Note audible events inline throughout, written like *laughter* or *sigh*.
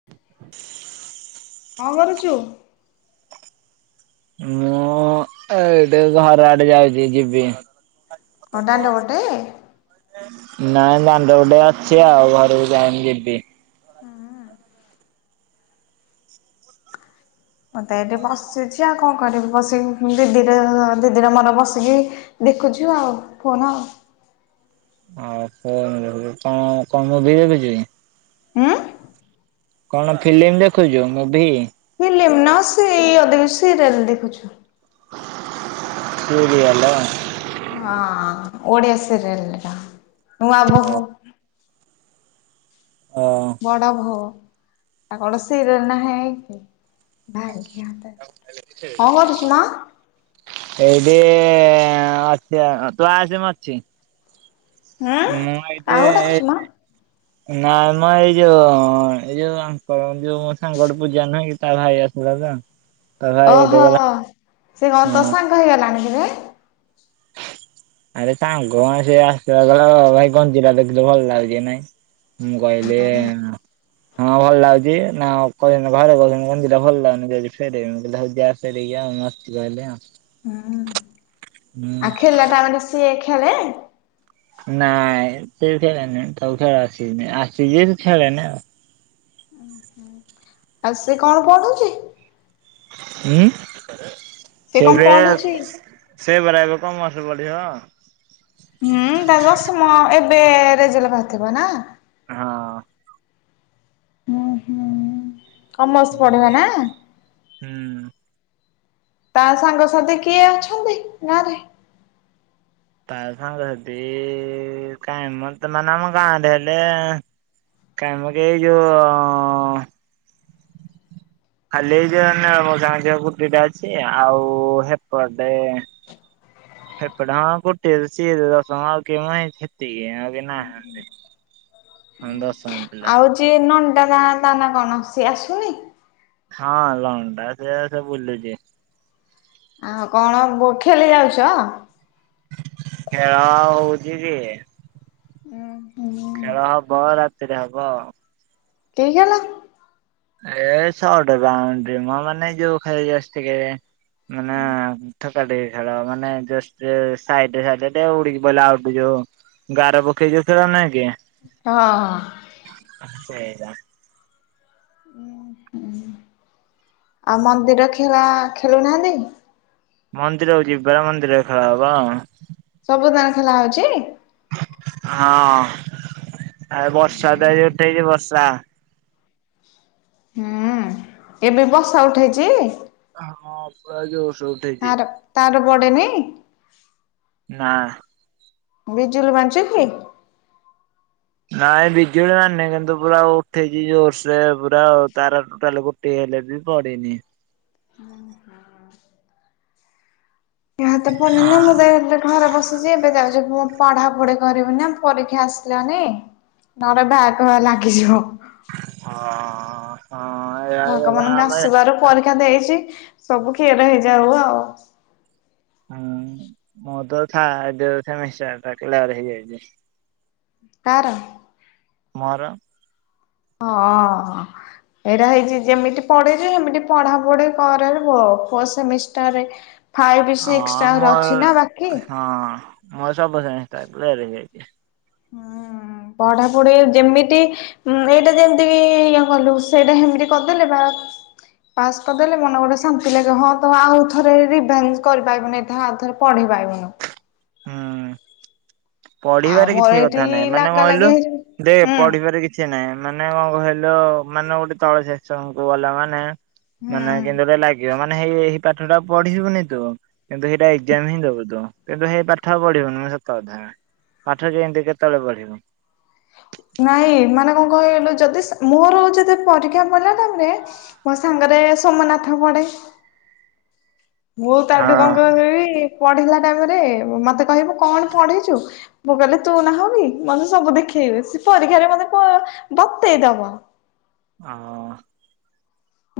*inaudible* ଙ୍କ କରୁଚୁ? ମୁଁ ଏଇଠି ଘର ଆଡେ ଯାଉଚି ଯିବି। ଦାଣ୍ଡ ପଟେ *unintelligible* ନାଇଁ ଦାଣ୍ଡ ପଟେ ଅଛି ଆଉ ଘରକୁ ଯାଇନି ଯିବି। ମତେ ଏଠି ବସିଚି ଆଉ କଣ କରିବି ବସିକି ଉଁ ଦିଦିର ଦିଦିର ମୋର ବସିକି ଦେଖୁଚୁ ଆଉ ଫୋନ। ଅ ଫୋନ ରେ କନ୍ କନ୍ ମୁଭିଈ ଦେଖୁଚି? ଉଁ। କଣ ଫିଲ୍ମ ଦେଖୁଚୁ ମୁଭି? ଫିଲିମ୍ ନ ସେଇ ଅଧିକ ସିରିଏଲ ଦେଖୁଛୁ। ସିରିଏଲ। ହଁ ଓଡିଆ ସିରଏଲ ହେରିକା ଓ ନୁଆବୋହୁ। ଅଁ। ବଡ ବୋହୂ ଆ କଣ ସିରିଏଲ୍ ନାହିଁ କି। ଭାଗ୍ୟ ତ କଣ କରୁଚୁ ମ? ଏଇଠି ଅଛି ଆଉ ତୁ ଆସେ ମୁଁ ଅଛି। ହାଁ ମୁଁ ଏଇଠି କାହାକୁ ଡାକୁଛୁ ମ? ଏଇଠି ନାଇଁ ମ ଏଇ ଯୋଉ ଏଇ ଯୋଉ ଆଙ୍କ ଯୋଉ ମୋ ସାଙ୍ଗଟେ ପୂଜା ନୁହ କି ତା ଭାଇ ଆସିଥିଲା ତ। ତା ଭାଇ ଏଇଠି ଓହୋ ଗଲା ସେ କଣ ତୋ ହଁ ସାଙ୍ଗ ହେଇଗଲାଣି କିରେ? ଆରେ ସାଙ୍ଗ କଣ ସେ ଆସିଥିଲା କହିଲା ଭାଇ ଗଞ୍ଜିଟା ଦେଖିଲ ଭଲ ଲାଗୁଛି କି ନାଇଁ। ମୁଁ କହିଲି। ହଁ ଭଲ ଲାଗୁଚି ନା କହିବନି ଘରେ କହୁଛନ୍ତି ଗଞ୍ଜିଟା ଭଲ ଲାଗୁନି ଯାଉଛି ଫେରେଇବାକୁ ମୁଁ କହିଲି ହଉ ଯା ଫେରେଇକି ଆଣୁ କହିଲି ଆଉ। ହୁଁ ଆଉ ହୁଁ ଖେଳିଲା ଟାଇମ୍ ରେ ସିଏ ଖେଳେ? ନାଇଁ ସେ ଖେଳେନି ତାକୁ ଖେଳ ଆସେନି ଆସେ ଯେ ସେ ଖେଳେନି ଆଉ। ଉଁ ହୁଁ ଆଉ ସେ କଣ ପଢୁଚି? ଉଁ ସେ କଣ ଏବେ। ପଢୁଛି? ସେ ପରା ଏବେ କମର୍ସ ପଢିବ। ଉଁ ତା ଦଶମ ଏବେ ରେଜଲ୍ଟ ବାହାରିଥିବ ନା। ହଁ। ହୁଁ ହୁଁ କମର୍ସ ପଢିବ ନା। ହୁଁ। ତା ସାଙ୍ଗସାଥି କିଏ ଅଛନ୍ତି ଗାଁ ରେ? ତା ସାଙ୍ଗସାଥି କାଇଁ ମ ତ ମାନେ ଆମ ଗାଁରେ ହେଲେ। କାମ କି ଏଇ ଯୋଉ। ଖାଲି ଏଇ ଯୋଉ ମାନେ ଆମ ଗାଁ ଝିଅ ଗୁଡି ଟା ଅଛି ଆଉ ହେପଟେ। ହେପଟେ ହଁ ଗୋଟିଏ ତ ସିଏ ଦଶମ ଆଉ କେହି *unintelligible* ସେତିକି ଆଉ କେହି ନାହା ହୁଁ। ହୁଁ ଦଶ ମୀ ଆଉ ଯିଏ ନଣ୍ଡା ତା ତା ନା କଣ ସିଏ ଆସୁନି? ହଁ ଲଣ୍ଡା ସେ ସେ ବୁଲୁଚି। ଆଉ କଣ ବୋ ଖେଲି ଯାଉଛ? ଖେଳ ହଉଚି କି ଉଁ ହୁଁ ଖେଳ ହବ ରା ତିରେ ହବ ଆଉ। ଠିକ୍ ହେଲା। ଏ ଶଟ୍ ବାଉଣ୍ଡ୍ରି ମ ମାନେ ଯୋଉ ଖାଲି ଜଷ୍ଟ ଟିକେ। ମାନେ ଥ ତା ଟି କି ଖେଳ ମାନେ ଜଷ୍ଟ ସାଇଡରେ ସାଇଡରେ ଦେ ଉଡିକି ପଇଲା ଆଉଟ ଯଉ। ଗାର ପକେଇ ଯଉ ଖେଳୁନା କି। ହଁ ହଁ। ଆଃ ସେଇଟା। ଉଁ ହୁଁ ଆଉ ମନ୍ଦିର ଖେଳା ଖେଳୁନାହାନ୍ତି। ମନ୍ଦିରକୁ ଯିବି ବା ମନ୍ଦିରରେ ଖେଳ ହବ। ସବୁଦାଁ ଖୋଲା ହଉଛି? ହଁ ଏ ବର୍ଷା ତ ଏ ଉଠେଇଚି ବର୍ଷା। ହୁଁ ଏବେ ବର୍ଷା ଉଠେଇଛି? ଆ ହଁ ପୁରା ଯୋର ସେ ଉଠେଇଚି। ତାର ତାର ବଡ଼େନି? ନାଁ। ବିଜୁଲି ମାରୁଚିକି କିି? ନାଇଁ ବିଜୁଳି ମାରୁନି କିନ୍ତୁ ପୁରା ଉଠେଇଛି ଜୋରସେ ପୁରା ତାର ଟୋଟାଲକୁ ଟେ ହେଲେ ବି ପଡିନି। ଏ ହାତ ପଡିନି ନା ହଁ। ମୁଁ ତ ଏବେ ଘରେ ବସି ଜେ ଏବେ ଯାଉଛି ପଢା ପଢି କରିବ ନା ପରୀକ୍ଷା ଆସିଲାଣି। ନହେଲେ ବ୍ୟାକ ଲାଗିଯିବ। ହଁ ହଁ *unintelligible* ଭଗବାନଙ୍କ ଆମେ ଆଶୀର୍ବାଦରୁ ପରୀକ୍ଷା ଦେଇଛି ସବୁ କ୍ଲିଅର ହେଇଯାଉ ଆଉ ହୁଁ ମୋରତ ଥା ଜଉ ସେମିଷ୍ଟାରଟା କ୍ଲିଅର ହେଇଯାଇଛି। କାର? ମୋର। ହଁ ଅ। ଏରା ହେଇଛି ଯେମିତି ପଡିଚି ହେମିତି ପଢାପଢି କରରେ ପୁଅ ଫୋର ସେମିଷ୍ଟାରେ ଫାଇବିି ହଁ ସିକ୍ସିଟା ଆହୁରି ଅଛି ନା ବାକି। ମେରସବୁ ସେମିସ୍ଟାର କ୍ଳିଅର ହେଇଯାଇଛି। ହୁଁ ପଢାପଢି ଯେମିତ ଏଇଟା ଯେମିତିବି ଇଏ କଲୁ ସେଇଟା ହେମିତି କରିଦେଲେ ବାଆ ପାସ୍ କରିଦେଲେ ମନ ଗୋଟେ ଶାନ୍ତି ଲାଗିବ ହଁ ତ ଆଉ ଥରେ ରିଭାଇଜ କରିପାରିବୁନି ଏତେ ଆଉ ଥରେ ପଢିପାରିବୁନୁ। ହୁଁ ଆଉ ପଢିବାରେ ମୋର କିଛି ଏଠି କଥା ନାହିଁ ମାନେ ଲାଗ କଣକହିଲୁ ଲାଗି ହେଇ ହୁଁ ଦେ ପଢିବାରେ କିଛି କିଛି ନାଇଁ ମାନେ କଣ କହିଲ ମାନେ ଗୋଟେ ତଳ ଶେକ୍ସନଙ୍କୁ ଗଲା ମାନେ ହୁଁ। ମାନେ କେନ୍ତି ଗୋଟେ ଲାଗିବ ମାନେ ହେଇ ପାଠଟା ପଢିଯିବୁନି ତୁ କିନ୍ତୁ ହେଇଟା ଏକ୍ଜାମ ହିଁ ଦବୁ ତୁ କିନ୍ତୁ ହେ ପାଠ ପଢିବୁନି ସତ କଥା। ପାଠ କେମିତି କେତେବେଳେ ପଢିବୁ। ନାଇଁ ମାନେ କଣ କହିଲୁ ଯଦି ମୋର ଯେତେ ପରୀକ୍ଷା ପଇଲା ତାପରେ ମୋ ସାଙ୍ଗରେ ସୋମନାଥ ପଡେ। ମୁଁ ତାଠୁ କଣ ହଁ। କହିବି ପଢିଲା ଟାଇମରେ ମତେ କହିବ କଣ ପଢିଚୁ? ମୁଁ କହିଲି ତୁ ନାହୁଁକି ମତେ ସବୁ ଦେଖେଇବ ସେ ପରୀକ୍ଷାରେ ମତେ ବତେଇଦବ। ହଁ ଅ।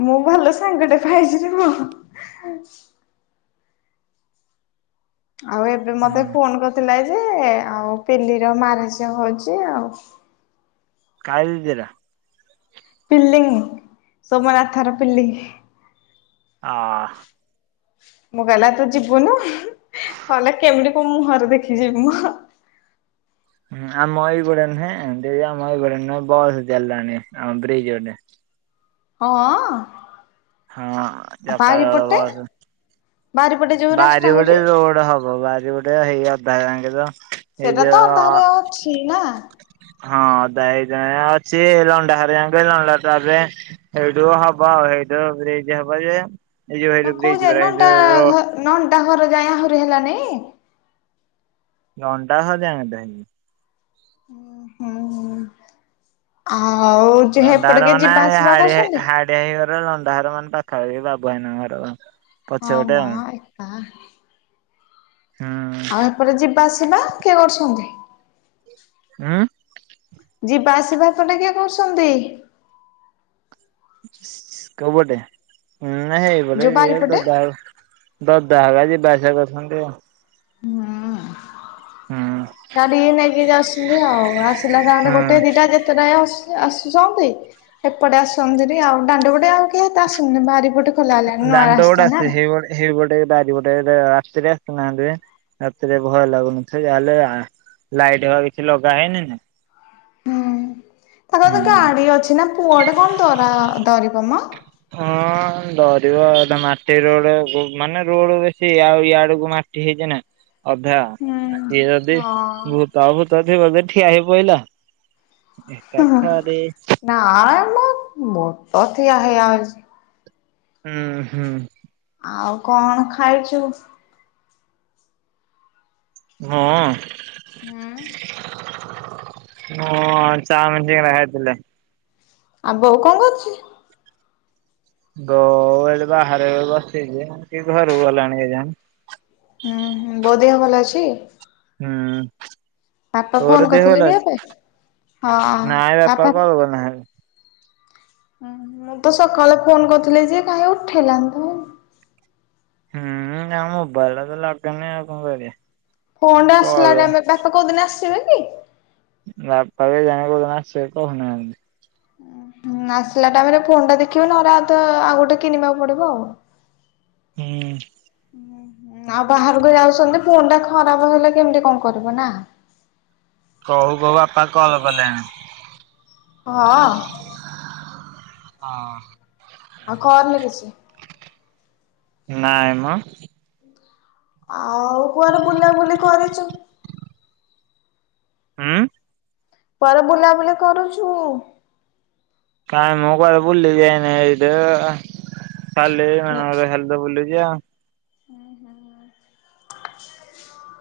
ମୁଁ ଭଲ ସାଙ୍ଗଟେ ପାଇଛିରେ ପୁଅ। ଆଉ ଏବେ ମତେ ହୁଁ ଫୋନ କରିଥିଲା ଯେ ଆଉ ପେଲିିର ମାନସିକ ହଉଛି ଆଉ କାଇଲିଜିରା। ପିଲିଂ ସୋମନାଥ ର ପିଲିଂ। ଆ। ମୁଁ କହିଲା ତୁ ଯିବୁନୁ କହିଲା କେମିତି କୋଉ ମୁହଁରେ ଦେଖି ଯିବିମ। ହୁଁ ଆମ ଏଇପଟିଆ ନୁହେଁ ଦେଇ ଆମ ଏଇପଟେ ନୁହେଁ ବସ ଚାଲିଲାଣି ଆମ ବ୍ରିଜ ପଟେ। ହଁ ଅ। ହଁ ଯକାଳ ବସ ବାରିପଟେ ଯୋ ବାରିପଟେ ରୋଡ୍ ହବ ବାରି ପଟେ ହେଇ ଅଧା ଯାଙ୍କେ ତ ଏଇ ସେଟା ତ ଯୋଉ ଅଧାରେ ଅଛି ନା ହଁ ଦାଇ ଜଣେ ଅଛି ଲଣ୍ଡା ହେରିଆଙ୍କୁ କହି ଲଣ୍ଡା ଟା ଦେ। ଏଉଠୁ ହବ ଆଉ ସେଇଠୁ ସେଇଠି ହବ ଯେ ଏଇ ଯୋଉ ହେଇଠୁ ଦେଇଚୁ ପରା ଏଇ ଯୋଉ ର ନଣ୍ଡା ଘର ଯାଏ ଆହୁରି ହେଲାନି? ଲଣ୍ଡା ଘର ଯାଏ *unintelligible* ଓ ହଁ ହୁଁ ଆଉ ଯେ ହେପଟେ କିଏ ଯିବା ଆସିବା କରୁଛନ୍ତି? ଦେଇ ଘର ଲଣ୍ଡାଘର ମାନେ ପାଖାପଖି ବାବୁ ଭାଇନା ଘର *unintelligible* ହଁ ପଛପଟେ ମୋ ଆଉ ଏକା। ହୁଁ ଆଉ ଏପଟେ ଯିବା ଆସିବା କିଏ କରୁଛନ୍ତି? ଉଁ, ଯିବା ଆସିବା ଏପଟେ କିଏ କରୁଛନ୍ତି? କୋଉ ପଟେ ଉଁ, ନା ହେଇ ପଟେ ଯୋଉ ଇଏ ବାରିପଟେ? ଦାଦା *unintelligible* ଦାଦା ହେରକା ଯିବାଆସିବା କରଛନ୍ତି ଆଉ। ହୁଁ ଗାଡି ନେଇକି ଯାଉସନ୍ତି ଆଉ, ଆସିଲା *unintelligible* ହୁଁ। ଗୋଟେ ଦିଟା ଯେତେ ଟା ଆସ ଯେ ଆସୁଛନ୍ତି, ଏପଟେ ଆସୁଛନ୍ତି ଦେରି ଆଉ ଦାଣ୍ଡପଟେ ଆଉ କିଏ ଏତେ ଆସୁନି, ବାରିପଟେ ଖୋଲା ହେଲାଣି ନୂଆ ରାସ୍ତା ନା? ହେଇପଟେ ଏ ବାରିପଟେ ଏଇ ଯେ ରାତିରେ ଆସୁନାହାନ୍ତି, ରାତିରେ ଭୟ ଲାଗୁନି, ସେ ଯାହେଲେ ଆ ଲାଇଟ୍ ହେକା କିଛି ଲଗା ହେଇନି ନା ତୋମର ତ ହୁଁ ଗାଡି ଅଛି ନା, ପୁଅଟେ କଣ ଦରା ଦରିବ ମୋ। ହଁ ଡରିବ ଏଟା ମାଟି ରୋଡ୍ କୁ ମାନେ ରୋଡ୍ ବେଶୀ ଆଉ ଇଆଡକୁ ମା ଟି ହେଇଚି ନା ଅଧା, ହୁଁ ଆ କିଏ ଯଦି ହଁ ଭୂତ ଫୂତ ଥିବ ବେ ଠିଆ ହେଇ ପଇଲା। ଏକାଥରେ ନା ମୋ ମୋଟ ଠିଆ ହେଇ ଆଉଛି। ହୁଁ, ହୁଁ। ଆଉ କଣ ଖାଇଛୁ? ମୁଁ ହୁଁ ମୁଁ ଚାଉମିନ୍ *unintelligible* ଥିଲେ। ଆଉ ବୋଉ କଣ କରୁଛି? ବୋଉ ଏଇଟି ବାହାରେ ବସିଛି ଯେ କି ଘରକୁ ଗଲାଣି କେଜାଣି। ଉଁ, ହୁଁଁ, ବୋଉ ଦେହ ଭଲ ଅଛି? ହୁଁ। ବାପା ଫୋନ ତୋର ଦେହ କରିଥିଲେ ଭଲ କି ଏବେ? ଅଛି? ନାଇଁ ବାପା କୁଆଡେ ଗଲେ ଭାରି। ହୁଁ, ମୁଁ ତ ସକାଳେ ଫୋନ୍ କରିଥିଲି ଯେ କାହିଁ ଉଠେଇଲାନି ତ। ହୁଁ, ଆଉ ମୋବାଇଲ୍ ଟା ତ ଲାଗୁନି ଆଉ କଣ କରିବା। ଫୋନ୍ ଟା ଆସିଲା କଲ ଟାଇମ୍ ରେ, ବାପା କୋଉଦିନ ଆସିବେ କି? ବାପା କେଇଜାଣେ କୋଉଦିନ ଆସିବେ କହୁନାହାନ୍ତି। ହୁଁ, ଆସିଲା ଟାଇମ୍ ରେ ଫୋନ୍ ଟା ଦେଖିବୁନା ରାଥ ଆଉ ଗୋଟେ କିଣିବାକୁ ପଡିବ ଆଉ। ହ ହୁଁ। ହୁଁ, ଆଉ ବାହାରକୁ ଯାଉଛନ୍ତି ଫୋନ୍ ଟା ଖରାପ ହେଲେ କେମିତି କଣ କରିବୁ ନା। କହୁ କହୁ ବାପା କଲ୍ କଲେଣି। ହଁ। ହଁ। ଆଉ କରନି କିଛି ନାଇଁ ମ। ଆଉ କୁଆଡେ ବୁଲା ବୁଲି କରିଛୁ। ହଁ ପରେ ବୁଲାବୁଲି କରୁଛୁ? କାଇଁ ମୁଁ କରେ ବୁଲି ଯାଇନ ଏଇଦ ଖାଲି ମ ବୁଲଛି ଆଉ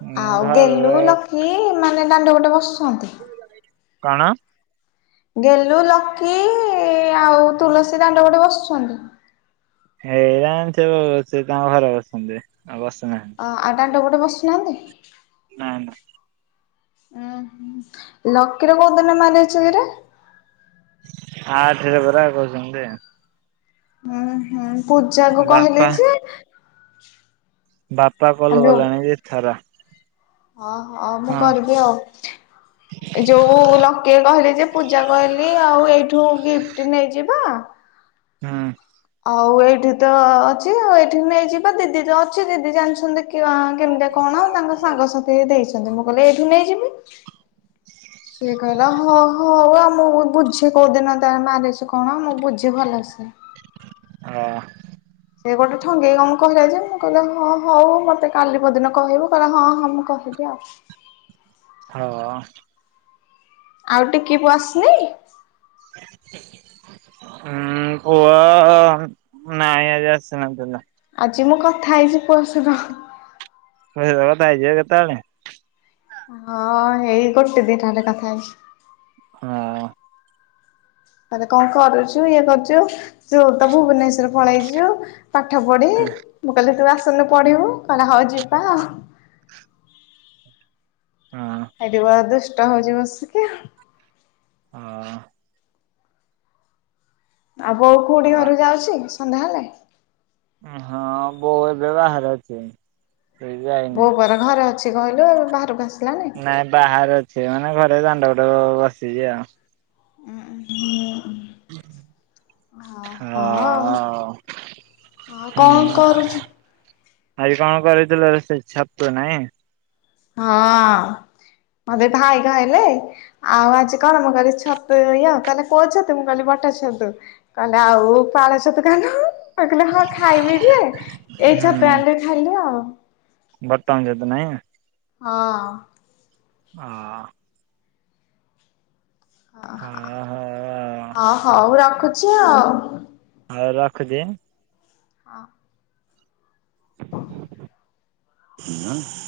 ଉଁ ଆଉ ଗେଲୁ ଘରେ ଲୋ କି ମାନେ ଦାଣ୍ଡ ଗୋଟେ ବସୁଛନ୍ତି। କଣ? ଗେଲୁ ଲକି ଆଉ ତୁଳସୀ ଦାଣ୍ଡ ପଟେ ବସିଛନ୍ତି। ଏଇରା ସେ ଅ ସେ ତାଙ୍କ ଘରେ ବସଛନ୍ତି ଆଉ ବସୁନାହାନ୍ତି। ଆଉ ଦଣ୍ଡ ପଟେ ବସୁନାହାନ୍ତି। ହଁ ଉଁ ହ ଲକିର କୋଉଦିନ ମାରିଛ କିରେ। ହାର୍ଟରେ ପରା କହୁଛନ୍ତି। ହୁଁ ହୁଁ ପୂଜା କୁ କହିଲି ବାପା ଯେ ବାପା କଲ ହ୍ୟାଲୋ ଗଲାଣି ଯେ ଧାରା ହଁ ହଁ ମୁଁ କରିବି ଆଉ ଯୋଉ ଲକି କି କହିଲି ଯେ ପୂଜା କହିଲି ଆଉ ଏଇଠୁ ଗିଫ୍ଟ ନେଇଯିବା। ହଁ ଆଉ ଏଇଠି ତ ଅଛି ଆଉ ଏଇଠି ନେଇଯିବା ଦିଦି ତ ଅଛି ଦିଦି ଜାଣିଛନ୍ତି। କେମିତି କଣ ତାଙ୍କ ସାଙ୍ଗସଥି ଦେଇଛନ୍ତି ମୁଁ କହିଲେ ଏଇଠୁ ନେଇଯିବି। ସିଏ କହିଲ ହ ହଉ ଆଉ ମୁଁ ବୁଝି କୋଉ ଦିନ ତ ମାରିଛି କଣ ମୁଁ ବୁଝି ଭଲ ସି ହଁ ସେିଏ ଗୋଟେ ଠଙ୍ଗେଇକି କମ କହିଲା ଯେ ମୁଁ କହିଲେ ହଁ ହଉ ମୋତେ କାଲି ପଦିନ କହିବୁ କହିଲେ ହଁ ହଁ ମୁଁ କହିବି ଆଉ ହଁ ଆଉ ଟିକ କି ପୁ ଆସ ହଁ ପୁଅ ନାଇଁ ଆଜି ଆସିନାହନ୍ତି। ଆଜି ମୁଁ କଥା ହେଇଛି ପୁଅଶହିଁତ। ପଇ କଥା ହେଇଯିବ କେତେବେଳେ। ହଁ ହେଇ ଗୋଟେ ଦିନ ହେଲେ କଥା ହେଇଛି। ହଁ ତାେ କଣ କରୁଛୁ ଇଏ କରୁଛୁ ତୁ ତ ଭୁବନେଶ୍ଵର ପଳେଇଛୁ ପାଠ ପଢି ହଁ ମୁଁ କହିଲି ତୁ ଆସନୁ ପଢିବୁ କହିଲେ ହଉ ଯିବା ଆଉ ହଁ ଏଠି ବ ଦୁଷ୍ଟ ହଉଛି ବସିକି ହଁ ଆଉ ବୋଉ ଖୁଡି ହଁ ଘରୁ ଯାଉଛି ସନ୍ଧ୍ୟା ହେଲେ ହଁ ବୋଉ ଏବେ ବାହାର ଅଛି। ସେ ଯାଇନି ବୋଉ ପରା ଘରେ ଅଛି କହିଲୁ ବାହାରକୁ ଆସିଲାନି। ନାଇଁ ବାହାରେ ଅଛି ମାନେ ଘରେ ଦାଣ୍ଡ ପଟ ବସିଛି ଆଉ ହ ହ ହଁ ହଁ ହୁଁ କଣ କରୁଛୁ? ଆଜି କଣ କରିଥିଲ ରୋଷେଇ, ଛାତୁ ନାଇଁ? ହଁ, ମତେ ଭାଇ କହିଲେ ଆଉ ଆଜି କଣ? ମୁଁ କହଲି, ଛତୁ। *unintelligible* କହିଲେ କୋଉ ଛତୁ? ମୁଁ କହିଲି ବଟର ଛତୁ। କହିଲେ ଆଉ ପାଳ ଛତୁ ଖାଉନୁ। *unintelligible* କହିଲି ହଁ ଖାଇବି ଯେ ଏଇ ଛାତୁ ଆନିଲି ଖାଇଲି ଆଉ। ବଟନ୍ ଛତୁ ନାଇଁ? ହଁ। ହଁ। *unintelligible* ହଁ ହଉ ମୁଁ ରଖୁଛି ଆଉ। ହଉ ରଖୁଛି। ହଁ। *inaudible*